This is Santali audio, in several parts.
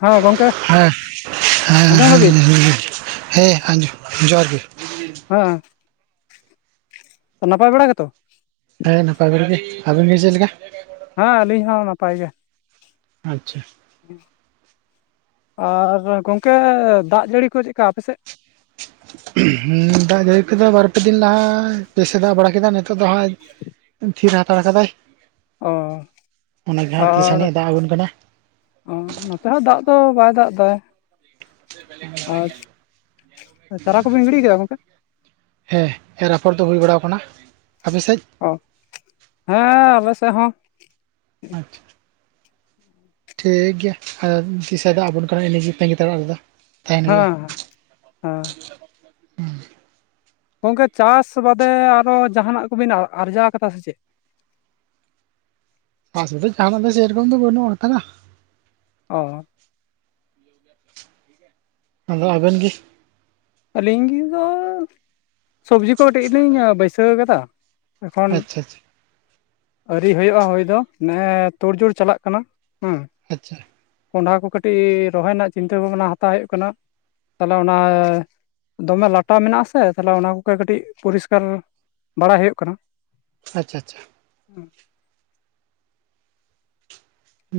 ᱦᱚᱸ ᱜᱚᱝᱠᱮ, ᱦᱮᱸ ᱦᱮᱸ ᱟᱸᱡᱚᱢ ᱫᱟᱵᱤᱱ ᱦᱮᱸ ᱦᱮᱸ ᱟᱸᱡᱚᱢ ᱡᱚᱦᱟᱨ ᱜᱮ, ᱦᱮᱸ ᱱᱟᱯᱟᱭ ᱵᱟᱲᱟ ᱜᱮᱛᱚ? ᱦᱮᱸ ᱱᱟᱯᱟᱭ ᱵᱮᱲᱟ ᱜᱮ, ᱟᱵᱮᱱ ᱜᱮ ᱪᱮᱫ ᱞᱮᱠᱟ? ᱦᱮᱸ ᱟᱹᱞᱤᱧ ᱦᱚᱸ ᱱᱟᱯᱟᱭ ᱜᱮ ᱾ ᱟᱪᱪᱷᱟ ᱟᱨ ᱜᱚᱝᱠᱮ ᱫᱟᱜ ᱡᱟᱹᱲᱤ ᱠᱚ ᱪᱮᱫᱞᱮᱠᱟ ᱟᱯᱮ ᱥᱮᱫ? ᱫᱟᱜ ᱡᱟᱹᱲᱤ ᱠᱚᱫᱚ ᱵᱟᱨᱯᱮ ᱫᱤᱱ ᱞᱟᱦᱟ ᱯᱮᱥᱮᱫᱟ ᱵᱟᱲᱟ ᱠᱮᱫᱟ ᱱᱮ ᱱᱤᱛᱚᱜ ᱫᱚ ᱦᱟᱭᱡ ᱛᱷᱤᱨ ᱦᱟᱛᱟᱲ ᱠᱟᱫᱟᱭ ᱚ ᱾ ᱚᱱᱟ ᱡᱟᱦᱟᱸ ᱟᱨ ᱛᱤᱟᱹᱱᱤᱡ ᱫᱟᱜ ᱟᱵᱚᱱ ᱠᱟᱱᱟ ᱾ ᱚ ᱱᱚᱛᱮ ᱦᱚᱸ ᱫᱟᱜ ᱫᱚ ᱵᱟᱭ ᱫᱟᱜ ᱮᱫᱟ ᱟᱨ ᱪᱟᱨᱟ ᱠᱚᱵᱤᱱ ᱜᱤᱰᱤ ᱠᱮᱫᱟ ᱜᱚᱝᱠᱮ? ᱦᱮᱸ ᱮᱨ ᱟᱯᱷᱚᱨ ᱫᱚ ᱦᱩᱭ ᱵᱟᱲᱟᱣ ᱟᱠᱟᱱᱟ, ᱟᱯᱮᱥᱮᱫ? ᱚ, ᱦᱮᱸ ᱟᱞᱮ ᱥᱮᱫ ᱦᱚᱸ ᱾ ᱟᱪᱪᱷᱟ ᱴᱷᱤᱠ ᱜᱮᱭᱟ ᱛᱤᱥᱮ ᱫᱟᱜ ᱟᱵᱚᱱ ᱠᱟᱱᱟ ᱮᱱᱟ ᱛᱟᱹᱸᱜᱤ ᱛᱟᱲᱟ ᱞᱨᱮᱫᱚ ᱾ ᱦᱮᱸ ᱦᱮᱸ ᱜᱚᱝᱠᱮ ᱪᱟᱥ ᱵᱟᱫᱮ ᱟᱨᱚ ᱡᱟᱦᱟᱱᱟᱜ ᱠᱚᱵᱤᱱ ᱟᱨᱡᱟᱣ ᱠᱟᱫᱟ ᱥᱮ ᱪᱮᱫ? [unintelligible] ᱡᱟᱦᱟᱱᱟᱜ ᱥᱮᱭᱨᱚᱠᱚᱢ ᱫᱟ ᱵᱟᱹᱱᱩᱜ ᱦᱟᱛᱟᱲᱟ ᱾ ᱚ [inaudible] ᱟᱫᱚ ᱟᱵᱮᱱ ᱜᱤ? ᱟᱹᱞᱤᱧᱜᱮ ᱫᱚ ᱥᱚᱵᱽᱡᱤ ᱠᱚ ᱠᱟᱹᱴᱤᱡ ᱞᱤᱧ ᱵᱟᱹᱭᱥᱟᱹᱣ ᱠᱟᱫᱟ ᱾ ᱮᱠᱷᱚᱱ ᱟᱪᱪᱷᱟ ᱟᱪᱪᱷᱟ ᱟᱣᱹᱨᱤ ᱦᱳᱭᱳᱜᱼᱟ ᱦᱳᱭ ᱫᱚ ᱢᱟᱱᱮ ᱛᱳᱲᱡᱳᱲ ᱪᱟᱞᱟᱜ ᱠᱟᱱᱟ ᱦᱩᱸ ᱾ ᱟᱪᱪᱷᱟ ᱠᱚᱸᱰᱷᱟ ᱠᱚ ᱠᱟᱹᱴᱤᱡ ᱨᱚᱦᱚᱭ ᱨᱮᱱᱟᱜ ᱪᱤᱱᱛᱟᱹ ᱵᱷᱟᱵᱱᱟ ᱦᱟᱛᱟᱣ ᱦᱳᱭᱳᱜ ᱠᱟᱱᱟ ᱛᱟᱦᱞᱮ ᱚᱱᱟ ᱫᱚᱢᱮ ᱞᱟᱴᱟ ᱢᱮᱱᱟᱜ ᱥᱮ ᱛᱟᱦᱞᱮ ᱚᱱᱟ ᱠᱚᱜᱮ ᱠᱟᱹᱴᱤᱡ ᱯᱚᱨᱤᱥᱠᱟᱨ ᱵᱟᱲᱟ ᱦᱩᱭᱩᱜ ᱠᱟᱱᱟ ᱾ ᱟᱪᱪᱷᱟ ᱟᱪᱪᱷᱟ ᱪᱷᱟ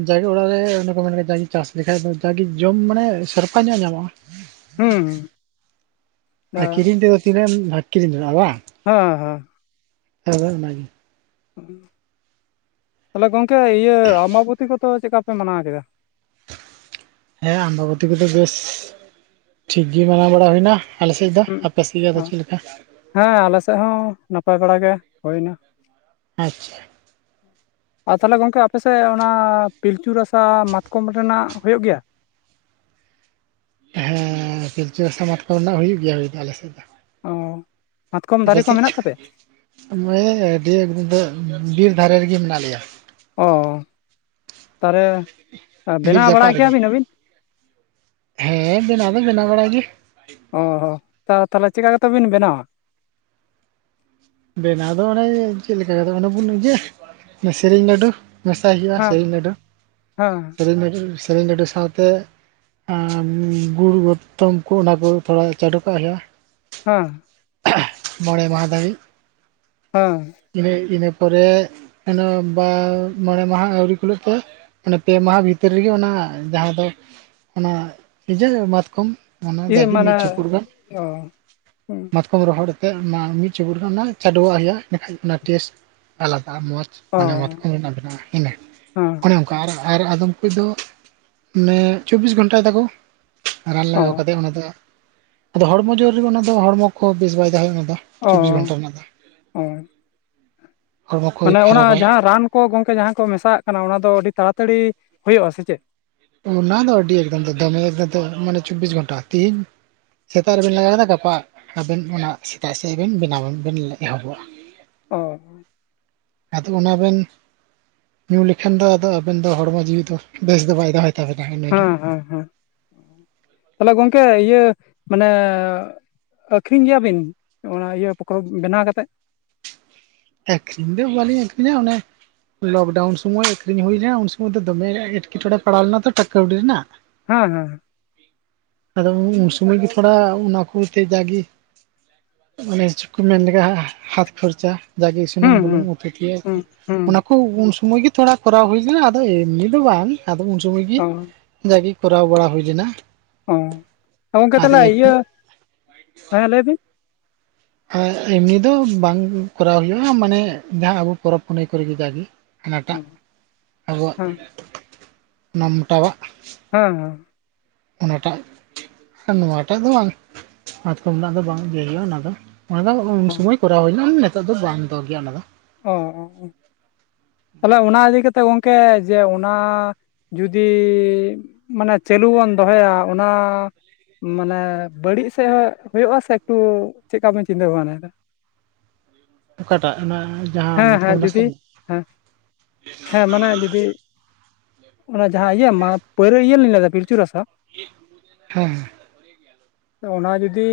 ᱡᱟᱜᱮ ᱚᱲᱟᱜ ᱨᱮ ᱚᱱᱮ ᱠᱚ ᱢᱮᱱᱟ ᱡᱟᱜᱮ ᱪᱟᱥ ᱞᱮᱠᱟᱱᱡ ᱫᱚ ᱡᱟᱜᱮ ᱡᱚᱢ ᱢᱟᱱᱮ ᱥᱮᱨᱯᱟ ᱧᱚᱜ ᱧᱟᱢᱚᱜᱼᱟ ᱾ ᱦᱮᱸ ᱟᱨ ᱠᱤᱨᱤᱧ ᱛᱮᱫᱚ ᱛᱤᱱᱟᱹᱜ ᱮᱢ ᱠᱤᱨᱤᱧ ᱡᱚᱝᱟᱜᱼᱟ ᱵᱟᱝ ᱾ ᱦᱟᱸ ᱦᱟᱸ ᱦᱮᱸ ᱚᱱᱟᱜᱮ ᱾ ᱛᱟᱞᱮ ᱜᱚᱝᱠᱮ ᱤᱭᱟᱹ ᱟᱢᱵᱟᱵᱚᱛᱤ ᱠᱚᱫᱚ ᱪᱮᱫ ᱠᱟ ᱯᱮ ᱢᱟᱱᱟᱣ ᱠᱮᱫᱟ? ᱦᱮᱸ ᱟᱢᱵᱟᱵᱚᱛᱤ ᱠᱚᱫᱚ ᱵᱮᱥ ᱴᱷᱤᱠ ᱜᱮ ᱢᱟᱱᱟᱣ ᱵᱟᱲᱟ ᱦᱩᱭᱱᱟ ᱾ ᱟᱞᱮᱥᱮᱫ ᱫᱚ, ᱦᱩᱸ ᱟᱯᱮ ᱥᱤ ᱜᱮ ᱟᱫᱚ ᱪᱮᱫ ᱞᱮᱠᱟ? ᱦᱮᱸ ᱟᱞᱮ ᱥᱮᱫ ᱦᱚᱸ ᱱᱟᱯᱟᱭ ᱵᱟᱲᱟ ᱜᱮ ᱦᱩᱭ ᱱᱟ ᱾ ᱟᱪᱪᱷᱟ ᱦᱩᱸ [inaudible] ᱟᱨ ᱛᱟᱦᱚᱞᱮ ᱜᱚᱝᱠᱮ ᱟᱯᱮᱥᱮᱫ ᱚᱱᱟ ᱯᱤᱞᱪᱩ ᱨᱟᱥᱟ ᱢᱟᱛᱠᱚᱢ ᱨᱮᱱᱟᱜ ᱦᱳᱭᱳᱜ ᱜᱮᱭᱟ ᱾ ᱦᱮᱸ ᱯᱤᱞᱪᱩ ᱨᱟᱥᱟ ᱢᱟᱛᱠᱚᱢ ᱨᱮᱱᱟᱜ ᱦᱩᱭᱩᱜ ᱜᱮᱭᱟ ᱦᱩᱭ ᱫᱚ ᱟᱞᱮᱥᱮᱫ ᱫᱚ ᱾ ᱚᱻ ᱢᱟᱛᱠᱚᱢ ᱫᱟᱨᱮ ᱠᱚ ᱢᱮᱱᱟᱜ ᱛᱟᱯᱮᱭᱟ? ᱱᱚᱜᱼᱚᱭ ᱟᱹᱰᱤ ᱮᱠᱫᱚᱢ ᱵᱤᱨ ᱫᱷᱟᱨᱮ ᱨᱤᱜᱤ ᱢᱮᱱᱟᱜ ᱞᱮᱭᱟ ᱾ ᱚ, ᱛᱟᱨᱮ ᱵᱤᱨ ᱡᱟᱯᱟᱜ ᱨᱮᱜᱮ, ᱦᱮᱸ ᱵᱮᱱᱟᱣ ᱫᱚ ᱵᱮᱱᱟᱣ ᱵᱟᱲᱟ ᱜᱮ ᱾ ᱚ ᱦᱚᱸ, ᱛᱟ ᱛᱟᱞᱮ ᱪᱮᱠᱟ ᱠᱟᱛᱮ ᱵᱤᱱ ᱵᱮᱱᱟᱣᱟ? ᱵᱮᱱᱟᱣ ᱫᱚ ᱚᱱᱮ ᱪᱮᱫ ᱞᱮᱠᱟ ᱠᱟᱛᱮ ᱚᱱᱮ [unintelligible] ᱥᱮᱨᱮᱧ ᱞᱟᱹᱰᱩ ᱢᱮᱥᱟᱭ ᱦᱩᱭᱩᱜᱼᱟ ᱦᱮᱸ ᱥᱮᱨᱮᱧ ᱞᱟᱹᱰᱩ ᱦᱮᱸ ᱥᱮᱨᱮᱧ ᱞᱟᱹᱰᱩ ᱥᱮᱨᱮᱧ ᱞᱟᱹᱰᱩ ᱥᱟᱶᱛᱮ ᱟᱻᱜᱩᱲ ᱜᱚᱛᱚᱢ ᱠᱚ ᱚᱱᱟ ᱠᱚ ᱛᱷᱚᱲᱟ ᱪᱟᱰᱩ ᱠᱟᱜ ᱦᱩᱭᱩᱜᱼᱟ ᱾ ᱦᱮᱸ ᱢᱚᱸᱬᱮ ᱢᱟᱸᱦᱟ ᱫᱷᱟᱹᱵᱤᱡ ᱾ ᱦᱮᱸ ᱤᱱᱟᱹ ᱤᱱᱟᱹ ᱯᱚᱨᱮ ᱟᱫᱚ ᱢᱚᱸᱬᱮ ᱢᱟᱸᱦᱟ ᱟᱹᱣᱨᱤ ᱠᱩᱞᱟᱹᱜ ᱛᱮ‌ ᱢᱟᱱᱮ ᱯᱮ ᱢᱟᱦᱟ ᱵᱷᱤᱛᱤᱨ ᱨᱤᱜᱮ ᱚᱱᱟ ᱡᱟᱦᱟᱸ ᱫᱚ ᱚᱱᱟ ᱤᱡᱟᱹ ᱢᱟᱛᱠᱚᱢ ᱚᱱᱟ ᱡᱟ ᱜᱤ ᱢᱤᱫ ᱪᱩᱯᱩᱫ ᱜᱟᱱ, ᱚ ᱚ ᱢᱟᱛᱠ ᱠᱚᱢ ᱨᱚᱦᱚᱲ ᱟᱛᱮ ᱚᱱᱟ ᱢᱤᱫ ᱪᱩᱯᱩᱫ ᱜᱟᱱ ᱚᱱᱟ ᱪᱟᱰᱳᱣᱟᱜ ᱦᱩᱭᱩᱜᱼᱟ ᱤᱸᱰᱮᱠᱷᱟᱡ ᱚᱱᱟ ᱴᱮᱥᱴ ᱟᱞᱟᱫᱟ ᱢᱚᱸᱡᱽ ᱢᱟᱱᱮ ᱢᱟᱛᱠᱚᱢ ᱨᱮᱱᱟᱜ ᱵᱮᱱᱟᱜᱼᱟ ᱤᱱᱟᱹ ᱦᱮᱸ ᱾ ᱚᱱᱮ ᱚᱱᱠᱟ ᱟᱨᱟᱜ ᱟᱨ ᱟᱫᱚᱢ ᱠᱩᱡ ᱫᱚ ᱢᱟᱱᱮ ᱪᱚᱵᱽᱵᱤᱥ ᱜᱷᱚᱱᱴᱟᱭ ᱫᱟᱠᱚ ᱾ ᱨᱟᱱ ᱚ ᱞᱟᱜᱟᱣ ᱠᱟᱛᱮᱫ ᱚᱱᱟ ᱫᱚ ᱟᱫᱚ ᱦᱚᱲᱢᱚ ᱡᱳᱨ ᱨᱮᱫᱚ ᱚᱱᱟ ᱫᱚ ᱦᱚᱲᱢᱚ ᱠᱚ ᱵᱮᱥ ᱵᱟᱭ ᱛᱟᱦᱮᱸ ᱚᱱᱟ ᱫᱚ ᱾ ᱚ ᱪᱚᱵᱵᱤᱥ ᱚ ᱜᱷᱚᱱᱴᱟ ᱨᱮᱱᱟᱜ ᱫᱚ ᱾ ᱦᱚᱲᱢᱚ ᱠᱚᱭ ᱢᱟᱱᱮ ᱚᱱᱟ ᱠᱷᱟᱨᱟᱯᱟᱭ ᱡᱟᱦᱟᱸ ᱨᱟᱱ ᱠᱚ ᱜᱚᱝᱠᱮ ᱡᱟᱦᱟᱸ ᱠᱚ ᱢᱮᱥᱟᱣᱟᱜ ᱠᱟᱱᱟ ᱚᱱᱟ ᱫᱚ ᱟᱹᱰᱤ ᱛᱟᱲᱟᱛᱟᱹᱲᱤ ᱦᱩᱭᱩᱜᱼᱟ ᱥᱮ ᱪᱮᱫ? ᱚᱱᱟ ᱫᱚ ᱟᱹᱰᱤ ᱮᱠᱫᱚᱢ ᱫᱚᱢᱮ ᱮᱠᱫᱚᱢ ᱢᱟᱱᱮ ᱪᱚᱵᱽᱵᱤᱥ ᱜᱷᱚᱱᱴᱟ, ᱛᱮᱸᱦᱮᱧ ᱥᱮᱛᱟᱜ ᱨᱮᱵᱮᱱ ᱞᱟᱜᱟᱣ ᱠᱮᱫᱟ ᱜᱟᱯᱟ ᱟᱵᱮᱱ ᱚᱱᱟ ᱥᱮᱛᱟᱜ ᱥᱮᱫ ᱵᱮᱱ ᱵᱮᱱᱟᱣ ᱵᱮᱱ ᱮᱦᱚᱵᱚᱜᱼᱟ ᱾ ᱚ ᱾ ᱟᱫᱚ ᱚᱱᱟ ᱵᱮᱱ ᱧᱩ ᱞᱮᱠᱷᱟᱱ ᱫᱚ ᱟᱫᱚ ᱟᱵᱮᱱ ᱫᱚ ᱦᱚᱲᱢᱚ ᱡᱤᱣᱤ ᱫᱚ ᱵᱮᱥ ᱫᱚ ᱵᱟᱭ ᱫᱚᱦᱚᱭ ᱛᱟᱵᱮᱱᱟ ᱤᱱᱟᱹ ᱜᱤ ᱾ ᱦᱮᱸ ᱦᱮᱸ ᱾ ᱛᱟᱦᱞᱮ ᱜᱚᱝᱠᱮ ᱤᱭᱟᱹ ᱢᱟᱱᱮ ᱟᱹᱠᱷᱨᱤᱧ ᱜᱮᱭᱟᱵᱤᱱ ᱚᱱᱟ ᱤᱭᱟᱹ ᱯᱚᱠᱷᱨᱚ ᱵᱮᱱᱟᱣ ᱠᱟᱛᱮᱫ? ᱮᱠᱷᱨᱤᱧ ᱫᱚ ᱵᱟᱞᱤᱧ ᱮᱠᱷᱟᱨᱤᱧ ᱚᱱᱟᱮ᱾ ᱞᱚᱠᱰᱟᱣᱩᱱ ᱥᱩᱚᱢᱚᱭ ᱟᱠᱷᱨᱤᱧ ᱦᱩᱭ ᱞᱮᱱᱟ, ᱩᱱ ᱥᱚᱢᱚᱭ ᱫᱚ ᱫᱚᱢᱮ ᱮᱴᱠᱮᱴᱚᱬᱮ ᱯᱟᱲᱟᱣ ᱞᱮᱱᱟ ᱛᱚ ᱴᱟ ᱠᱟᱹᱣᱰᱤ ᱨᱮᱱᱟᱜ᱾ ᱦᱮᱸ ᱦᱮᱸ ᱟᱫᱚ ᱩᱱ ᱥᱳᱢᱟᱹᱭ ᱜᱮ ᱛᱷᱚᱲᱟ ᱚᱱ ᱚᱠᱚᱱᱛᱮ ᱡᱟᱜᱮ᱾ ᱟᱱᱮᱡᱷᱩ ᱠᱚ ᱢᱮᱱ ᱞᱮᱠᱟ ᱦᱟᱛ ᱠᱷᱚᱨᱪᱟ ᱡᱟᱜᱮ ᱥᱩᱱᱩᱢ ᱦᱩᱸ ᱵᱩᱞᱩᱝ ᱦᱩᱸ ᱩᱛᱩ ᱛᱮ ᱠᱚ ᱦᱩᱸ ᱚᱱᱟ᱾ ᱩᱱ ᱥᱚᱢᱚᱭ ᱜᱮ ᱛᱷᱚᱲᱟ ᱠᱚᱨᱟᱣ ᱦᱩᱭ ᱞᱮᱱᱟ, ᱟᱫᱚ ᱮᱢᱱᱤ ᱫᱚ ᱵᱟᱝ ᱟᱫᱚ ᱩᱱ ᱥᱚᱢᱚᱭ ᱜᱮ᱾ ᱦᱩᱸ ᱡᱟᱜᱮ ᱠᱚᱨᱟᱣ ᱵᱟᱲᱟ ᱦᱩᱭ ᱞᱮᱱᱟ᱾ ᱚ ᱜᱚᱝᱠᱮ ᱟᱫᱚ ᱛᱟᱦᱚᱞᱮ ᱤᱭᱟᱹ ᱦᱮᱸ ᱞᱟᱹᱭ ᱵᱤᱱ᱾ ᱮᱢᱱᱤ ᱫᱚ ᱵᱟᱝ ᱠᱚᱨᱟᱣ ᱦᱩᱭᱩᱜᱼᱟ ᱢᱟᱱᱮ ᱡᱟᱸᱦᱟ ᱟᱵᱚ ᱯᱚᱨᱚᱵᱽ ᱯᱩᱱᱟᱹᱭ ᱠᱚᱨᱮ ᱡᱟᱜᱮ᱾ ᱚ, ᱦᱟᱱᱟᱴᱟᱜ ᱟᱵᱚᱣᱟᱜ ᱦᱮᱸ ᱢᱚᱴᱟᱣᱟᱜ᱾ ᱦᱮᱸ ᱦᱮᱸ ᱚᱱᱟᱴᱟᱜ ᱟᱨ ᱱᱚᱣᱟᱴᱟᱜ ᱫᱚ ᱵᱟᱝ ᱢᱟᱛᱠᱚᱢ ᱨᱮᱱᱟᱜ ᱫᱚ ᱵᱟᱝ ᱤᱭᱟᱹ ᱦᱩᱭᱩᱜᱼᱟ ᱚᱱᱟ ᱫᱚ᱾ ᱚᱱᱟ ᱫᱚ ᱚ ᱩᱱ ᱥᱩᱢᱟᱹᱭ ᱠᱚᱨᱟᱣ ᱦᱩᱭᱱᱟ ᱱᱤᱛᱚᱜ ᱫᱚ ᱵᱟᱢ ᱫᱚᱦᱚ ᱜᱮᱭᱟ ᱚᱱᱟ ᱫᱚ᱾ ᱚᱻᱚ ᱛᱟᱦᱚᱞᱮ ᱚᱱᱟ ᱤᱫᱤ ᱠᱟᱛᱮᱜ ᱜᱚᱢᱠᱮ ᱡᱮ ᱚᱱᱟ᱾ ᱡᱩᱫᱤ ᱢᱟᱱᱮ ᱪᱟᱹᱞᱩ ᱵᱚᱱ ᱫᱚᱦᱚᱭᱟ ᱚᱱᱟ᱾ ᱢᱟᱱᱮ ᱵᱟᱹᱲᱤᱡ ᱥᱮᱡ ᱦᱚᱸ ᱦᱩᱭᱩᱜᱭᱜᱼᱟ ᱥᱮ ᱮᱠᱴᱩ, ᱪᱮᱫᱠᱟ ᱵᱚᱱ ᱪᱤᱱᱛᱟᱹ ᱵᱷᱟᱵᱽ ᱱᱟᱭᱮᱫᱟ? ᱚᱠᱟᱴᱟᱜ ᱚᱱᱟ? ᱡᱟᱦᱟᱸ ᱦᱮᱸ ᱢᱟᱛᱠᱚᱢ ᱦᱮᱸ ᱨᱮᱱᱟᱜ ᱡᱩᱫᱤ ᱥᱟᱠᱟᱢ ᱦᱮᱸ ᱦᱮᱸ ᱢᱟᱱᱮ ᱡᱩᱫᱤ᱾ ᱚᱱᱟ ᱡᱟᱸᱦᱟ ᱤᱭᱟᱹ ᱢᱟ ᱯᱟᱹᱭᱨᱟᱹ ᱤᱭᱟᱹ ᱞᱤᱧ ᱞᱟᱹᱭᱟ ᱯᱤᱞᱪᱩ ᱨᱟᱥᱟ᱾ ᱦᱮᱸ [unintelligible] ᱚᱱᱟ ᱡᱩᱫᱤ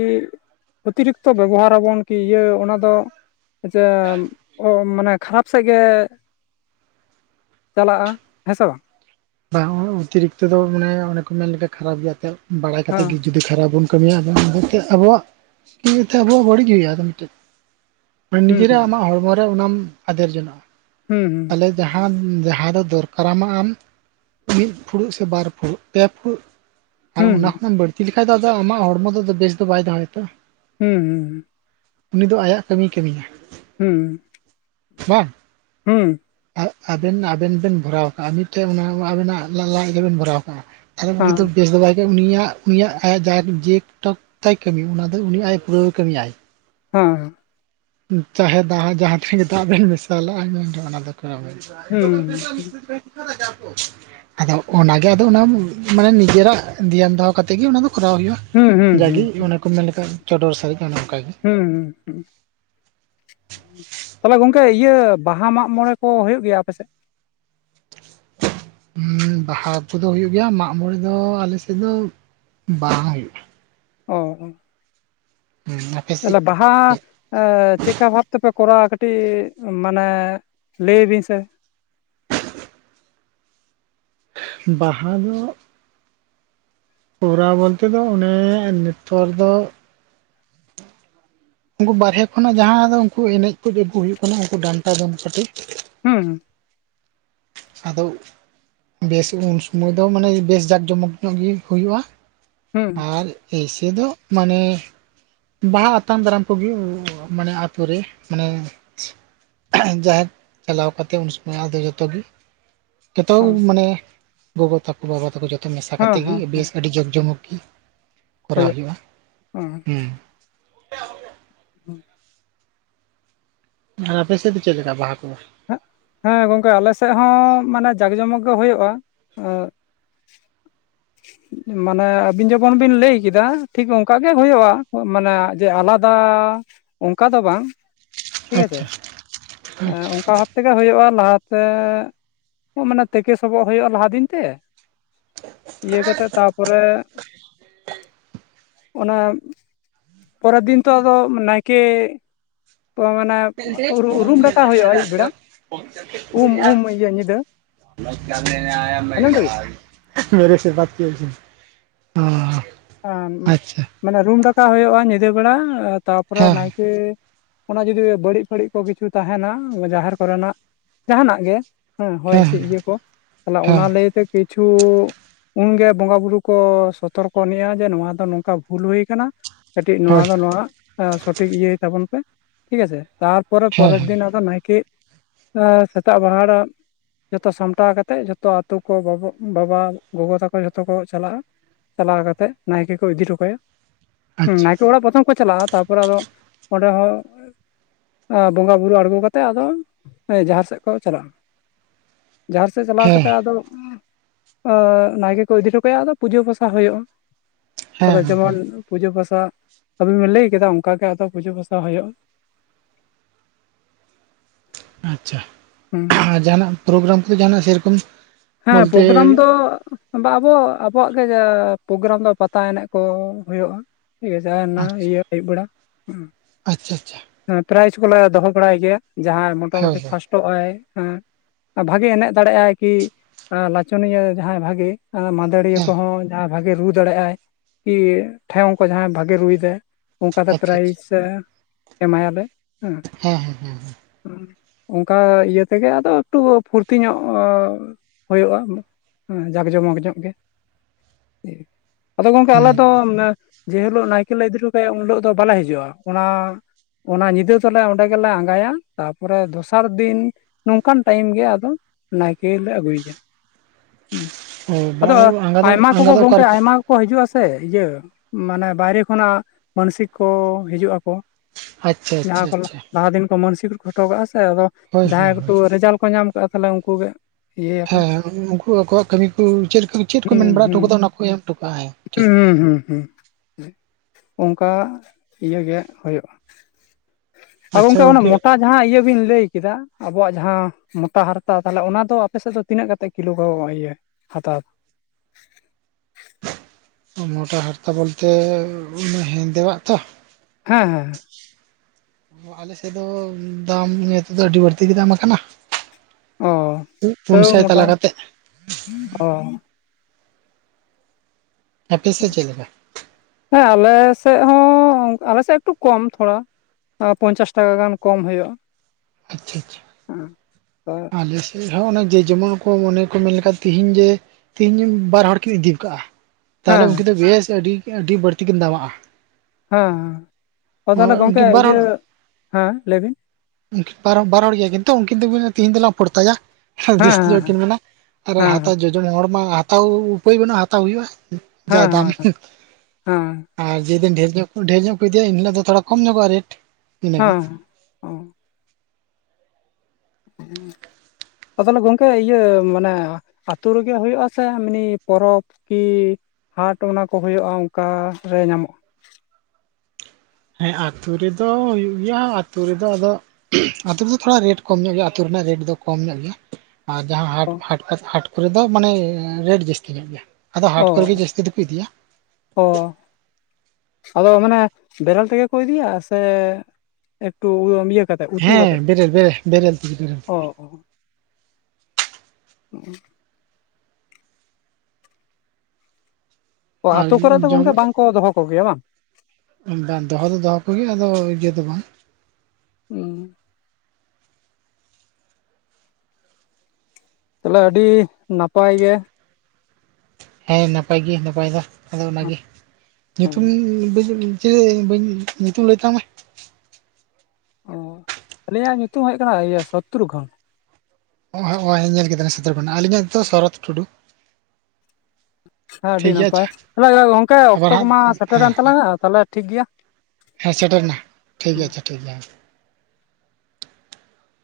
ᱚᱛᱤᱨᱤᱠᱛᱚ ᱵᱮᱵᱚᱦᱟᱨ ᱟᱵᱚᱱ ᱠᱤ ᱤᱭᱟᱹ ᱚᱱᱟ ᱫᱚ᱾ ᱟᱪᱪᱷᱟᱢ [unintelligible] ᱢᱟᱱᱮ ᱠᱷᱟᱨᱟᱯ ᱥᱮᱫ ᱜᱮ ᱪᱟᱞᱟᱜᱼᱟ, ᱦᱮᱸ ᱥᱮ ᱵᱟᱝ ᱾ ᱵᱟᱝ ᱦᱚ ᱚᱛᱤᱨᱤᱠᱛᱚ ᱫᱚ ᱢᱟᱱᱮ ᱚᱱᱮ ᱠᱚ ᱢᱮᱱ ᱞᱮᱠᱟᱟᱱ ᱠᱷᱟᱨᱟᱯ ᱜᱮᱭᱟ ᱮᱛᱮᱝ ᱵᱟᱲᱟᱭ ᱠᱟᱛᱮ ᱜᱮ ᱦᱮᱸ ᱡᱩᱫᱤ᱾ ᱠᱷᱟᱨᱟᱯ ᱵᱚᱱ ᱠᱟᱹᱢᱤᱭᱟᱛᱮ ᱟᱵᱚᱣᱟᱜ ᱟᱵᱚᱣᱟᱜ ᱵᱟᱹᱲᱤᱡ ᱜᱮ ᱦᱩᱭᱩᱜᱼᱟ, ᱟᱫᱚ ᱢᱤᱫᱴᱮᱡ᱾ ᱦᱩᱸ ᱱᱤᱡᱮᱨᱟᱜ ᱟᱢᱟᱜ ᱦᱚᱲᱢᱚᱨᱮ ᱚᱱᱟᱢ ᱟᱫᱮᱨ ᱡᱚᱱᱟᱜᱼᱟ᱾ ᱦᱩᱸ ᱦᱩᱸ ᱟᱞᱮ ᱡᱟᱦᱟᱸ ᱡᱟᱦᱟᱸ ᱫᱚ ᱫᱚᱨᱠᱟᱨᱟᱢᱟ ᱟᱢ᱾ ᱢᱤᱫ ᱯᱷᱩᱲᱩᱜ ᱥᱮ ᱵᱟᱨ ᱯᱷᱩᱲᱩᱜ ᱯᱮ ᱯᱷᱩᱲᱩᱜ ᱟᱨ ᱚᱱᱟ ᱦᱩᱸ ᱠᱷᱚᱝ ᱵᱟᱹᱲ ᱛᱤ ᱞᱮᱠᱷᱟᱡ ᱫᱚ ᱟᱫᱚ ᱟᱢᱟᱜ ᱦᱚᱲᱢᱚ ᱫᱚ ᱵᱮᱥ ᱫᱚ ᱵᱟᱭ ᱫᱚᱦᱚᱭᱟ ᱛᱚ᱾ ᱦᱩᱸ ᱦᱩᱸ ᱦᱩᱸ ᱩᱱᱤ ᱫᱚ ᱟᱭᱟᱜ ᱠᱟᱹᱢᱤᱭ ᱠᱟᱹᱢᱤᱭᱟ ᱦᱩᱸ ᱵᱟᱝ᱾ ᱦᱩᱸ ᱟᱵᱮᱱ ᱟᱵᱮᱱ ᱵᱮᱱ ᱵᱷᱚᱨᱟᱣ ᱟᱠᱟᱟᱜᱼᱟ, ᱢᱤᱫᱴᱮᱱ ᱟᱵᱮᱱᱟᱜ ᱞᱟᱡ ᱨᱮᱵᱮᱱ ᱵᱷᱚᱨᱟᱣ ᱟᱠᱟᱟᱜᱼᱟ᱾ ᱛᱷᱟᱦᱞᱮ ᱩᱱᱤ ᱦᱮᱸ ᱫᱚ ᱵᱮᱥ ᱫᱚ ᱵᱟᱭ᱾ ᱩᱱᱤᱭᱟᱜ ᱩᱱᱤᱭᱟᱜ ᱟᱭᱟᱜ ᱡᱟᱸᱦᱟ ᱡᱮᱴᱚᱠ ᱛᱟᱭ ᱠᱟᱹᱢᱤ ᱚᱱᱟ ᱫᱚ ᱩᱱ ᱟᱡ ᱯᱩᱨᱟᱹᱣ ᱠᱟᱹᱢᱤᱭᱟᱭ᱾ ᱦᱮᱸ ᱮᱸ ᱪᱟᱦᱮ ᱫᱟᱦᱟ ᱡᱟᱸᱦᱟ ᱴᱷᱮᱱ ᱜᱮ ᱫᱟᱜ ᱵᱮᱱ ᱢᱮᱥᱟᱞᱟᱜᱼᱟ ᱦᱩᱸ [inaudible] [unintelligible] [unintelligible] ᱟᱫᱚ ᱚᱱᱟᱜᱮ ᱟᱫᱚ ᱚᱱᱟ ᱢᱟᱱᱮ ᱱᱤᱡᱮᱨᱟᱜ ᱫᱷᱮᱭᱟᱱ ᱫᱚᱦᱚ ᱠᱟᱛᱮ ᱜᱮ ᱚᱱᱟ ᱫᱚ ᱠᱚᱨᱟᱣ ᱦᱩᱭᱩᱜᱼᱟ᱾ ᱦᱩᱸ ᱦᱩᱸ ᱦᱩᱸ ᱡᱟᱜᱮ ᱚᱱᱟ ᱠᱚ ᱢᱮᱱ ᱞᱮᱠᱷᱟᱱᱡ ᱪᱚᱰᱚᱨ ᱥᱟᱹᱨᱤᱡ ᱮ ᱚᱱᱠᱟᱜᱮ᱾ ᱦᱩᱸ ᱦᱩᱸ ᱦᱩᱸ ᱛᱟᱦᱚᱞᱮ ᱜᱚᱝᱠᱮ ᱤᱭᱟᱹ ᱵᱟᱸᱦᱟ ᱢᱟᱜ ᱢᱚᱬᱮ ᱠᱚ ᱦᱩᱭᱩᱜ ᱜᱮᱭᱟ ᱟᱯᱮ ᱥᱮᱫ? ᱦᱮᱸ ᱵᱟᱦᱟ ᱠᱚᱫᱚ ᱦᱩᱭᱩᱜ ᱜᱮᱭᱟ ᱢᱟᱜ ᱢᱚᱬᱮ ᱫᱚ ᱟᱞᱮ ᱥᱮᱫ ᱫᱚ᱾ ᱵᱟᱝ ᱦᱩᱭᱩᱜ ᱚᱻᱚ ᱦᱩᱸ ᱟᱯᱮ ᱥᱮᱫ ᱛᱟᱞᱮ ᱵᱟ ᱦᱟᱸ ᱦᱟᱸ ᱪᱮᱫ ᱞᱮᱠᱟ ᱵᱷᱟᱵ ᱛᱮᱯᱮ ᱠᱚᱨᱟᱣᱟ ᱠᱟᱹᱴᱤᱡ ᱢᱟᱱᱮ ᱞᱟᱹᱭ ᱵᱤᱱ ᱥᱮ? ᱵᱟᱦᱟ ᱫᱚ ᱠᱚᱨᱟᱣ ᱵᱚᱞᱛᱮ ᱫᱚ ᱚᱱᱮ ᱱᱤᱛᱳᱨ‌ ᱫᱚ ᱩᱱᱠᱩ ᱵᱟᱨᱦᱮ ᱠᱷᱚᱱᱟᱜ ᱡᱟᱦᱟᱸ ᱫᱚ ᱩᱱᱠᱩ ᱮᱱᱮᱡ ᱠᱩᱡ ᱟᱹᱜᱩ ᱦᱩᱭᱩᱜ ᱠᱟᱱᱟ ᱩᱱᱠᱩ ᱰᱟᱱᱴᱟ ᱫᱚᱱ ᱯᱟᱴᱤ ᱾ ᱦᱩᱸ ᱾ ᱟᱫᱚ ᱵᱮᱥ ᱩᱱ ᱥᱩᱢᱟᱹᱭ ᱫᱚ ᱢᱟᱱᱮ ᱵᱮᱥ ᱡᱟᱠ ᱡᱚᱢᱚᱠ ᱧᱚᱜ ᱜᱮ ᱦᱩᱭᱩᱜᱼᱟ ᱾ ᱦᱩᱸ ᱟᱨ ᱮᱭᱥᱮ ᱫᱚ ᱢᱟᱱᱮ ᱵᱟᱦᱟ ᱟᱛᱟᱝ ᱫᱟᱨᱟᱢ ᱠᱚᱜᱮ ᱢᱟᱱᱮ ᱟᱛᱩ ᱨᱮ ᱢᱟᱱᱮ ᱡᱟᱦᱮᱨ ᱪᱟᱞᱟᱣ ᱠᱟᱛᱮᱫ ᱩᱱ ᱥᱚᱢᱚᱭ ᱟᱫᱚ ᱡᱚᱛᱚ ᱜᱮ ᱾ ᱡᱚᱛᱚ ᱦᱩᱸ ᱢᱟᱱᱮ ᱜᱚᱜᱚ ᱛᱟᱠᱚ ᱵᱟᱵᱟ ᱛᱟᱠᱚ ᱡᱚᱛ ᱡᱚᱛᱚ ᱢᱮᱥᱟ ᱦᱮᱸ ᱠᱟᱛᱮ ᱜᱮ ᱦᱮᱸ ᱦᱮᱸ ᱵᱮᱥ ᱟᱹᱰᱤ ᱡᱟᱠ ᱡᱚᱢᱚᱠ ᱜᱮ ᱠᱚᱨᱟᱣ ᱦᱩᱭᱩᱜᱼᱟ ᱦᱩᱸ ᱾ ᱦᱩᱸ ᱾ ᱟᱨ ᱟᱯᱮ ᱥᱮᱫ ᱫᱚ ᱪᱮᱫ ᱞᱮᱠᱟ ᱵᱟᱦᱟ ᱠᱚᱢᱟ ᱾ ᱦᱮᱸ ᱜᱚᱝᱠᱮ ᱟᱞᱮ ᱥᱮᱫ ᱦᱚᱸ ᱢᱟᱱᱮ ᱡᱟᱠ ᱡᱚᱢᱚᱠ ᱜᱮ ᱦᱳᱭᱳᱜᱼᱟ ᱾ ᱢᱟᱱᱮ ᱟᱹᱵᱤᱱ ᱡᱚᱢᱚᱱ ᱵᱤᱱ ᱞᱟᱹᱭ ᱠᱮᱫᱟ ᱴᱷᱤᱠ ᱚᱱᱠᱟᱜ ᱜᱮ ᱦᱩᱭᱩᱜᱼᱟ, ᱢᱟᱱᱮ ᱡᱮ ᱟᱞᱟᱫᱟ ᱚᱱᱠᱟ ᱫᱚ ᱵᱟᱝ ᱴᱷᱤᱠ ᱟᱪᱷᱮ, ᱟᱪᱪᱷᱟ ᱮᱸ ᱚᱱᱠᱟ ᱵᱷᱟᱵ ᱛᱮᱜᱮ ᱦᱩᱭᱩᱜᱼᱟ ᱞᱟᱦᱟᱛᱮ ᱢᱟᱱᱮ ᱛᱮᱠᱮ ᱥᱚᱵᱚᱜ ᱦᱩᱭᱩᱜᱼᱟ ᱞᱟᱦᱟ ᱫᱤᱱᱛᱮ ᱾ ᱤᱭᱟᱹ ᱠᱟᱛᱮᱜ ᱛᱟᱨᱯᱚᱨᱮ ᱚᱱᱟ ᱯᱚᱨᱮ ᱫᱤᱱ ᱛᱚ ᱟᱫᱚ ᱱᱟᱭᱠᱮ ᱚ ᱢᱟᱱᱮ ᱨᱩᱢ ᱰᱟᱠᱟᱣ ᱦᱩᱭᱩᱜᱼᱟ ᱟᱹᱭᱩᱵ ᱵᱮᱲᱟ ᱩᱢ ᱩᱢ ᱤᱭᱟᱹ ᱧᱤᱫᱟᱹ ᱾ [unintelligible] [inaudible] ᱢᱮᱨᱮ ᱥᱮ ᱵᱟᱫ ᱠᱤᱭᱟ [unintelligible] ᱦᱩᱸᱻ ᱠᱷᱟᱱ ᱢᱟᱱᱮ ᱨᱩᱢ ᱰᱟᱠᱟᱣ ᱦᱩᱭᱩᱜᱼᱟ ᱧᱤᱫᱟᱹ ᱵᱮᱲᱟ ᱛᱟᱯᱚᱨᱮ ᱱᱟᱭ ᱠᱮ ᱚᱱᱟ ᱡᱩᱫᱤ ᱵᱟᱹᱲᱤᱡ ᱯᱟᱹᱲᱤᱡ ᱠᱚ ᱠᱤᱪᱷᱩ ᱛᱟᱦᱮᱱᱟ ᱡᱟᱦᱮᱨ ᱠᱚᱨᱮᱱᱟᱜ ᱡᱟᱦᱟᱱᱟᱜ ᱜᱮ ᱦᱮᱸ ᱦᱚᱭ ᱦᱤᱥᱤᱫ ᱤᱭᱟᱹ ᱠᱚ ᱛᱟᱦᱚᱞᱮ ᱚᱱᱟ ᱞᱟᱹᱭᱛᱮ ᱠᱤᱪᱷᱩ ᱩᱱᱜᱮ ᱵᱚᱸᱜᱟ ᱵᱩᱨᱩ ᱠᱚ ᱥᱚᱛᱚᱨ ᱠᱚ ᱟᱱᱤᱡ ᱟ ᱡᱮ ᱱᱚᱣᱟ ᱫᱚ ᱱᱚᱝᱠᱟ ᱵᱷᱩᱞ ᱦᱩᱭ ᱠᱟᱱᱟ ᱠᱟᱹᱴᱤᱡ ᱱᱚᱣᱟ ᱫᱚ ᱱᱚᱣᱟ ᱥᱚᱴᱷᱤᱠ ᱤᱭᱟᱹᱭ ᱛᱟᱵᱚᱱ ᱯᱮ ᱴᱷᱤᱠ ᱟᱪᱷᱮ ᱾ ᱛᱟᱨᱯᱚᱨᱮ ᱯᱚᱨᱮᱨ ᱫᱤᱱ ᱟᱫᱚ ᱱᱟᱭᱠᱮ ᱥᱮᱛᱟᱜ ᱵᱟᱦᱟᱲᱟᱜ ᱡᱚᱛᱚ ᱥᱟᱢᱴᱟᱣ ᱠᱟᱛᱮ ᱡᱚᱛᱚ ᱟᱛᱳ ᱠᱚ ᱵᱟᱵᱚ ᱵᱟᱵᱟ ᱜᱚᱜᱚ ᱛᱟᱠᱚ ᱡᱷᱚᱛᱚ ᱠᱚ ᱪᱟᱞᱟᱜᱼᱟ ᱾ ᱪᱟᱞᱟᱣ ᱠᱟᱛᱮ ᱱᱟᱭᱠᱮ ᱠᱚ ᱤᱫᱤ ᱦᱚᱴᱚ ᱠᱟᱭᱟᱸ ᱾ ᱱᱟᱭᱠᱮ ᱚᱲᱟᱜ ᱯᱨᱚᱛᱷᱚᱢ ᱠᱚ ᱪᱟᱞᱟᱜᱼᱟ ᱛᱟᱯᱚᱨᱮ ᱟᱫᱚ ᱚᱸᱰᱮ ᱦᱚᱸ ᱵᱚᱸᱜᱟ ᱵᱩᱨᱩ ᱟᱲᱜᱚ ᱠᱟᱛᱮᱫ ᱟᱫᱚ ᱡᱟᱦᱮᱨ ᱥᱮᱫ ᱠᱚ ᱪᱟᱞᱟᱜᱼᱟ ᱾ ᱡᱟᱦᱮᱨ ᱥᱮᱫ ᱪᱟᱞᱟᱣ ᱠᱟᱛᱮᱫ ᱟᱫᱚ ᱮᱸ ᱱᱟᱭᱠᱮ ᱠᱚ ᱤᱫᱤ ᱦᱚᱴᱚ ᱠᱟᱭᱟ ᱟᱫᱚ ᱯᱩᱡᱟᱹ ᱯᱟᱥ ᱥᱟ ᱦᱩᱭᱩᱜᱼᱟ ᱟᱫᱚ ᱡᱮᱢᱚᱱ, ᱯᱩᱡᱟᱹ ᱯᱟᱥᱟ ᱟᱵᱤᱱ ᱵᱮᱱ ᱞᱟᱹᱭ ᱠᱮᱫᱟ ᱚᱱᱠᱟ ᱜᱮ ᱟᱫᱚ ᱯᱩᱡᱟᱹ ᱯᱟᱥᱟ ᱦᱩᱭᱩᱜᱼᱟ᱾ ᱟᱪᱪᱷᱟ᱾ ᱦᱩᱸ, ᱟᱨ ᱡᱟᱦᱟᱱᱟᱜ ᱯᱨᱳᱜᱨᱟᱢ ᱠᱚ ᱡᱟᱦᱟᱱᱟᱜ ᱥᱮᱨᱚᱠᱚᱢ, ᱦᱮᱸ ᱯᱨᱳᱜᱨᱟᱢ ᱫᱚ, ᱵᱟ ᱟᱵᱚ ᱟᱵᱚᱣᱟᱜ ᱜᱮ ᱡᱟ ᱯᱨᱳᱜᱨᱟᱢ ᱫᱚ ᱯᱟᱛᱟ ᱮᱱᱮᱜ ᱠᱚ ᱦᱩᱭᱩᱜᱼᱟ᱾ ᱴᱷᱤᱠ ᱟᱪᱮ ᱚᱱᱟ ᱤᱭᱟᱹ ᱟᱭᱩᱵ ᱵᱮᱲᱟ, ᱟᱪᱪᱷᱟ ᱪᱪᱷᱟ᱾ ᱮ ᱯᱨᱟᱭᱤᱡᱽ ᱠᱚᱞᱮ ᱫᱚᱦᱚ ᱵᱟᱲᱟᱭ ᱜᱮᱭᱟ ᱡᱟᱦᱟᱸᱭ ᱢᱚᱴᱟᱢᱩᱴᱤ ᱯᱷᱟᱥᱴ ᱯᱷᱴᱚᱜᱼ ᱟᱭ ᱦᱮᱸ ᱵᱷᱟᱜᱮ ᱮᱱᱮᱜ ᱫᱟᱲᱮᱭᱟᱜᱼ ᱟᱭ ᱠᱤ ᱞᱟᱪᱚᱱᱤᱭᱟᱹ ᱡᱟᱦᱟᱸᱭ ᱵᱷᱟᱜᱮ, ᱢᱟᱫᱟᱹᱲᱤᱭᱟᱹ ᱠᱚᱦᱚᱸ ᱡᱟᱦᱟᱸᱭ ᱵᱷᱟᱜᱮ ᱨᱩ ᱫᱟᱲᱮᱭᱟᱜᱼ ᱟᱭ ᱠᱤ ᱴᱷᱮᱭᱚᱝ ᱠᱚ ᱡᱟᱦᱟᱸᱭ ᱵᱷᱟᱜᱮ ᱨᱩᱭᱫᱟᱭ᱾ ᱚᱱᱠᱟᱛᱮ ᱯᱨᱟᱭᱤᱡᱽ ᱥᱮ ᱮᱢᱟᱭᱟᱞᱮ᱾ ᱦᱮᱸ ᱦᱮᱸ ᱦᱮᱸ᱾ ᱚᱱᱠᱟ ᱤᱭᱟᱹ ᱛᱮᱜᱮ ᱟᱫᱚ ᱮᱠᱴᱩ ᱯᱷᱩᱨᱛᱤ ᱧᱚᱜ, ᱦᱩᱭᱩᱜᱼᱟ ᱡᱟᱠ ᱡᱚᱢᱚᱠ ᱧᱚᱜ ᱜᱮ᱾ ᱟᱫᱚ ᱜᱚᱝᱠᱮ ᱟᱞᱮ ᱫᱚ ᱢᱟᱱᱮ ᱡᱮᱦᱤᱞᱳᱜ ᱱᱟᱭᱠᱮ ᱞᱮ ᱤᱫᱤ ᱦᱚᱴᱚ ᱠᱟᱭᱟ ᱩᱱ ᱦᱤᱞᱳᱜ ᱫᱚ ᱵᱟᱞᱮ ᱦᱤᱡᱩᱜᱼᱟ ᱚᱱᱟ, ᱚᱱᱟ ᱧᱤᱫᱟᱹ ᱫᱚᱞᱮ ᱚᱸᱰᱮ ᱜᱮᱞᱮ ᱟᱸᱜᱟᱭᱟ ᱛᱟᱯᱚᱨᱮ ᱫᱚᱥᱟᱨ ᱫᱤᱱ, ᱱᱚᱝᱠᱟᱱ ᱴᱟᱭᱤᱢ ᱜᱮ ᱟᱫᱚ ᱱᱟᱭᱠᱮ ᱞᱮ ᱟᱹᱜᱩᱭᱜᱮᱭᱟ᱾ ᱦᱩᱸ ᱟᱫᱚ ᱟᱭᱢᱟ ᱠᱚᱠᱚ ᱜᱚᱝᱠᱮ ᱟᱭᱢᱟ, ᱠᱚ ᱦᱤᱡᱩᱜᱼᱟ ᱥᱮ ᱤᱭᱟᱹ ᱢᱟᱱᱮ ᱵᱟᱭᱨᱮ ᱠᱷᱚᱱᱟᱜ ᱢᱟᱹᱱᱥᱤᱠ ᱠᱚ ᱦᱤᱡᱩᱜ ᱟᱠᱚ᱾ ᱡᱟᱦᱟᱸ ᱠᱚᱞᱟ ᱞᱟᱦᱟ ᱫᱤᱱ ᱠᱚ ᱢᱟᱹᱱᱚᱥᱤᱠ ᱠᱚ ᱦᱚᱴᱚ ᱠᱟᱜᱼᱟ ᱥᱮ ᱟᱫᱚ ᱡᱟᱦᱟᱸᱭ ᱮᱠᱴᱩ ᱨᱮᱡᱟᱞᱴ ᱠᱚ ᱧᱟᱢ, ᱛᱟᱦᱚᱞᱮ ᱩᱱᱠᱩ ᱜᱮ, ᱤᱭᱟᱹᱭᱟᱠᱚ ᱦᱮᱸ ᱦᱮᱸ ᱩᱱᱠᱩ ᱟᱠᱚᱣᱟᱜ ᱠᱟᱹᱢᱤ ᱠᱚ ᱪᱮᱫᱞᱮᱠᱟ ᱪᱮᱫᱠᱚ ᱢᱮᱱ ᱦᱩᱸ ᱵᱟᱲᱟ ᱦᱚᱴᱚ ᱦᱩᱸ ᱠᱟᱫᱟ ᱚᱱᱟ ᱠᱚ ᱮᱢᱴᱚ ᱠᱟᱜᱼᱟ ᱦᱮᱸ ᱴᱷᱤᱠ᱾ ᱦᱩᱸ ᱦᱩᱸ ᱦᱩᱸ᱾ ᱚᱱᱠᱟ ᱤᱭᱟᱹ ᱜᱮ ᱦᱩᱭᱩᱜᱼᱟ᱾ ᱟᱫᱚ ᱟᱪᱪᱷᱟ ᱚᱱᱠᱟ ᱚᱱᱟ ᱜᱚᱝᱠᱮ ᱢᱚᱴᱟ ᱡᱟᱦᱟᱸ ᱤᱭᱟᱹ ᱵᱤᱱ ᱞᱟᱹᱭ ᱠᱮᱫᱟ, ᱟᱵᱚᱣᱟᱜ ᱡᱟᱦᱟᱸ ᱢᱚᱛᱟ ᱦᱟᱨᱛᱟ ᱛᱟᱦᱚᱞᱮ ᱚᱱᱟ ᱫᱚ ᱟᱯᱮᱥᱮᱫ ᱫᱚ ᱛᱤᱱᱟᱹᱜ ᱠᱟᱛᱮᱫ ᱠᱤᱞᱳ ᱠᱚ ᱤᱭᱟᱹ ᱦᱟᱛᱟᱣ ᱫᱟ᱾ ᱢᱚᱴᱟ ᱦᱟᱨᱛᱟ ᱵᱚᱞᱛᱮ ᱩᱱᱟᱹ ᱦᱮᱸᱫᱮᱣᱟᱜ ᱛᱚ᱾ ᱦᱮᱸ ᱦᱮᱸ ᱦᱮᱸ᱾ ᱟᱞᱮ ᱥᱮᱫ ᱫᱚ ᱫᱟᱢ ᱱᱤᱛᱚᱜ ᱫᱚ ᱟᱹᱰᱤ ᱵᱟᱹᱲᱛᱤ ᱜᱮ ᱫᱟᱢ ᱟᱠᱟᱱᱟ᱾ ᱚ ᱯᱩᱱ ᱥᱟᱭ ᱛᱟᱞᱟ ᱠᱟᱛᱮᱜ᱾ ᱚᱸ ᱟᱯᱮ ᱥᱮᱜ ᱪᱮᱜ ᱞᱮᱠᱟ? ᱦᱮᱸ ᱟᱞᱮ ᱥᱮᱜ ᱦᱚᱸ ᱟᱞᱮᱥᱮᱫ ᱮᱠᱴᱩ ᱠᱚᱢ ᱛᱷᱚᱲᱟ᱾ ᱯᱚᱧᱪᱟᱥ ᱴᱟᱠᱟ ᱜᱟᱱ ᱠᱚᱢ ᱦᱩᱭᱩᱜᱼᱟ᱾ ᱟᱪᱪᱷᱟ ᱪᱷᱟ᱾ ᱦᱮᱸ ᱛᱚ, ᱟᱞᱮᱥᱮᱜ ᱦᱚᱸ ᱚᱱᱮ ᱡᱮᱢᱚᱱ ᱠᱚ ᱢᱚᱱᱮ ᱠᱚ ᱢᱮᱱᱞᱠᱷᱟ ᱛᱤᱦᱤᱧ ᱡᱮ, ᱛᱮᱧᱤᱢ ᱵᱟᱨ ᱦᱚᱲ ᱠᱤᱱ ᱤᱫᱤ ᱟᱠᱟᱜᱼᱟ᱾ ᱛᱟᱦᱚᱞᱮ ᱦᱮᱸ ᱩᱱᱠᱤᱱ ᱫᱚ ᱵᱮᱥ ᱟᱹᱰᱤ ᱟᱹᱰᱤ ᱵᱟᱹᱲᱛᱤ ᱠᱤᱱ ᱫᱟᱢᱟᱜᱼᱟ᱾ ᱦᱮᱸ ᱦᱮᱸ ᱚ ᱛᱟᱦᱚᱞᱮ ᱜᱚᱝᱠᱮ ᱩᱱᱠᱤᱱ ᱵᱟᱨ ᱦᱚᱲ ᱤᱭᱟᱹ ᱦᱮᱸ ᱞᱟᱹᱭ ᱵᱤᱱ? ᱩᱱᱠᱤᱱ ᱯᱟᱨᱳᱢ ᱵᱟᱨ ᱦᱚᱲ ᱜᱮᱭᱟ ᱠᱤᱱ ᱛᱚ ᱩᱱᱠᱤᱱ ᱫᱚ ᱛᱮᱦᱤᱧ ᱫᱚᱞᱟᱝ ᱯᱚᱲᱛᱟᱭᱟ᱾ ᱦᱮᱸ ᱡᱟᱹᱥᱛᱤ ᱧᱚᱜ ᱠᱤᱱ ᱢᱮᱱᱟ ᱟᱨ ᱦᱮᱸ ᱦᱮᱸ ᱦᱟᱛᱟᱣ ᱡᱚᱡᱚᱢ ᱦᱚᱲᱢᱟ ᱦᱟᱛᱟᱣ ᱩᱯᱟᱹᱭ ᱵᱟᱹᱱᱩᱜᱼᱟ ᱦᱟᱛᱟᱣ ᱦᱩᱭᱩᱜᱼᱟ᱾ ᱡᱟ ᱫᱟᱢ᱾ ᱦᱮᱸ ᱦᱮᱸ ᱟᱨ ᱡᱮᱫᱤᱱ ᱰᱷᱮᱨ ᱧᱚᱜ ᱰᱷᱮᱨ ᱧᱚᱜ ᱠᱚ ᱤᱫᱤᱭᱟ ᱮᱱᱦᱤᱞᱳᱜ ᱫᱚ ᱛᱷᱚᱲᱟ ᱠᱚᱢ ᱧᱚᱜᱼᱟ ᱨᱮᱹᱴ ᱤᱱᱟᱹᱜᱮ᱾ ᱦᱮᱸ ᱦᱮᱸ ᱛᱟᱦᱚᱞᱮ ᱜᱚᱝᱠᱮ ᱤᱭᱟᱹ ᱢᱟᱱᱮ, ᱟᱹᱛᱩ ᱨᱮᱜᱮ ᱦᱩᱭᱩᱜ-ᱟ ᱥᱮ ᱮᱢᱱᱤ ᱯᱚᱨᱚᱵᱽ ᱠᱤ, ᱦᱟᱴ ᱚᱱᱟ ᱠᱚ ᱦᱩᱭᱩᱜᱼᱟ ᱚᱱᱠᱟ ᱨᱮ ᱧᱟᱢᱚᱜᱼᱟ᱾ ᱦᱮᱸᱟᱛᱳ ᱨᱮᱫᱚ ᱦᱩᱭᱩᱜ ᱜᱮᱭᱟ ᱟᱛᱳ ᱨᱮᱫᱚ ᱟᱫᱚ, ᱟᱹᱛᱳ ᱨᱮᱫᱚ ᱛᱷᱚᱲᱟ ᱨᱮᱴ ᱠᱚᱢ ᱧᱚᱜ ᱜᱮᱭᱟ, ᱟᱹᱛᱩ ᱨᱮᱭᱟᱜ ᱨᱮᱴ ᱫᱚ ᱠᱚᱢ ᱧᱚᱜ ᱜᱮᱭᱟ᱾ ᱟᱨ ᱡᱟᱦᱟᱸ ᱦᱟᱴ ᱦᱟᱴ ᱠᱚᱨᱮ ᱫᱚ ᱢᱟᱱᱮ ᱨᱮᱴ ᱡᱟᱹᱥᱛᱤ ᱧᱚᱜ ᱜᱮᱭᱟ᱾ ᱟᱫᱚ ᱚ ᱦᱟᱴ ᱠᱚᱨᱮ ᱜᱮ ᱡᱟᱹᱥᱛᱤ ᱫᱚᱠᱚ ᱤᱫᱤᱭᱟ᱾ ᱚ [unintelligible] ᱟᱫᱚ ᱢᱟᱱᱮ ᱵᱮᱨᱮᱞ ᱛᱮᱜᱮ ᱠᱚ ᱤᱫᱤᱭᱟ ᱥᱮ ᱮᱠᱴᱩ ᱤᱭᱟᱹ ᱠᱟᱛᱮ ᱩᱛᱩ ᱦᱮᱸ ᱠᱟᱛᱮᱫ ᱵᱮᱨᱮᱞ ᱵᱮᱨᱮᱞ ᱵᱮᱨᱮᱞ ᱛᱮᱜᱮ ᱵᱮᱨᱮᱞ ᱛᱮᱜᱮ ᱚ [inaudible] ᱦ ᱚ ᱟᱨ ᱟᱛᱳ ᱠᱚᱨᱮ ᱫᱚ ᱜᱚᱝᱠᱮ ᱵᱟᱝ ᱠᱚ ᱫᱚᱦᱚ ᱠᱚᱜᱮᱭᱟ ᱵᱟᱝ ᱚᱱᱠᱟ ᱫᱚᱦᱚ ᱫᱚ ᱫᱚᱦᱚ ᱠᱚ ᱦᱩᱭᱩᱜ-ᱟ ᱟᱫᱚ ᱤᱭᱟᱹ ᱫᱚ ᱵᱟᱝ ᱦᱸ [unintelligible] ᱛᱟᱦᱚᱞᱮ ᱟᱹᱰᱤ ᱱᱟᱯᱟᱭ ᱜᱮ ᱦᱮᱸ ᱱᱟᱯᱟᱭ ᱜᱮ ᱱᱟᱯᱟᱭ ᱫᱚ, ᱟᱫᱚ ᱚᱱᱟᱜᱮ ᱧᱩᱛᱩᱢ ᱦᱮᱸ ᱵᱟ. ᱪᱮᱫ ᱵᱟᱹᱧ [unintelligible] ᱧᱩᱛᱩᱢ ᱞᱟ. ᱭ ᱛᱟᱞᱟᱝ ᱢᱮ ᱚ ᱟᱹᱞᱤᱧᱟᱜ ᱧᱩᱛᱩᱢ ᱦᱩᱭᱩᱜ ᱠᱟᱱᱟ ᱤᱭᱟᱹ ᱥᱚᱛᱨᱩᱜᱷᱚᱱ ᱧᱮᱞ ᱠᱮᱫᱟᱞᱤᱧ ᱥᱚᱛᱨᱩᱜᱷᱚᱱ ᱟᱹᱞᱤᱧ ᱟᱜ ᱫᱚ ᱥᱚᱨᱚᱛ ᱴᱩᱰᱩ᱾ ᱮ ᱟᱹᱰᱤ ᱴᱷᱤᱠ ᱜᱮᱭᱟ ᱱᱟᱯᱟᱭ ᱟᱪᱪᱷᱟ ᱛᱟᱦᱮ ᱜᱚᱝᱠᱮ ᱟᱵᱟᱨ ᱚᱠᱛᱚ ᱦᱟᱸᱜ ᱠᱚᱢᱟ ᱥᱮᱴᱨᱮ ᱮᱱ ᱦᱮᱸ ᱛᱟᱞᱟᱝᱼᱟ ᱛᱟᱦᱚᱞᱮ ᱴᱷᱤᱠ ᱜᱮᱭᱟ᱾ ᱦᱮᱸ ᱥᱮᱴᱮᱨ ᱮᱱᱟ ᱴᱷᱤᱠ ᱜᱮ ᱟᱪᱷᱟ ᱴᱷᱤᱠ ᱜᱮᱭᱟ ᱦᱮᱸ᱾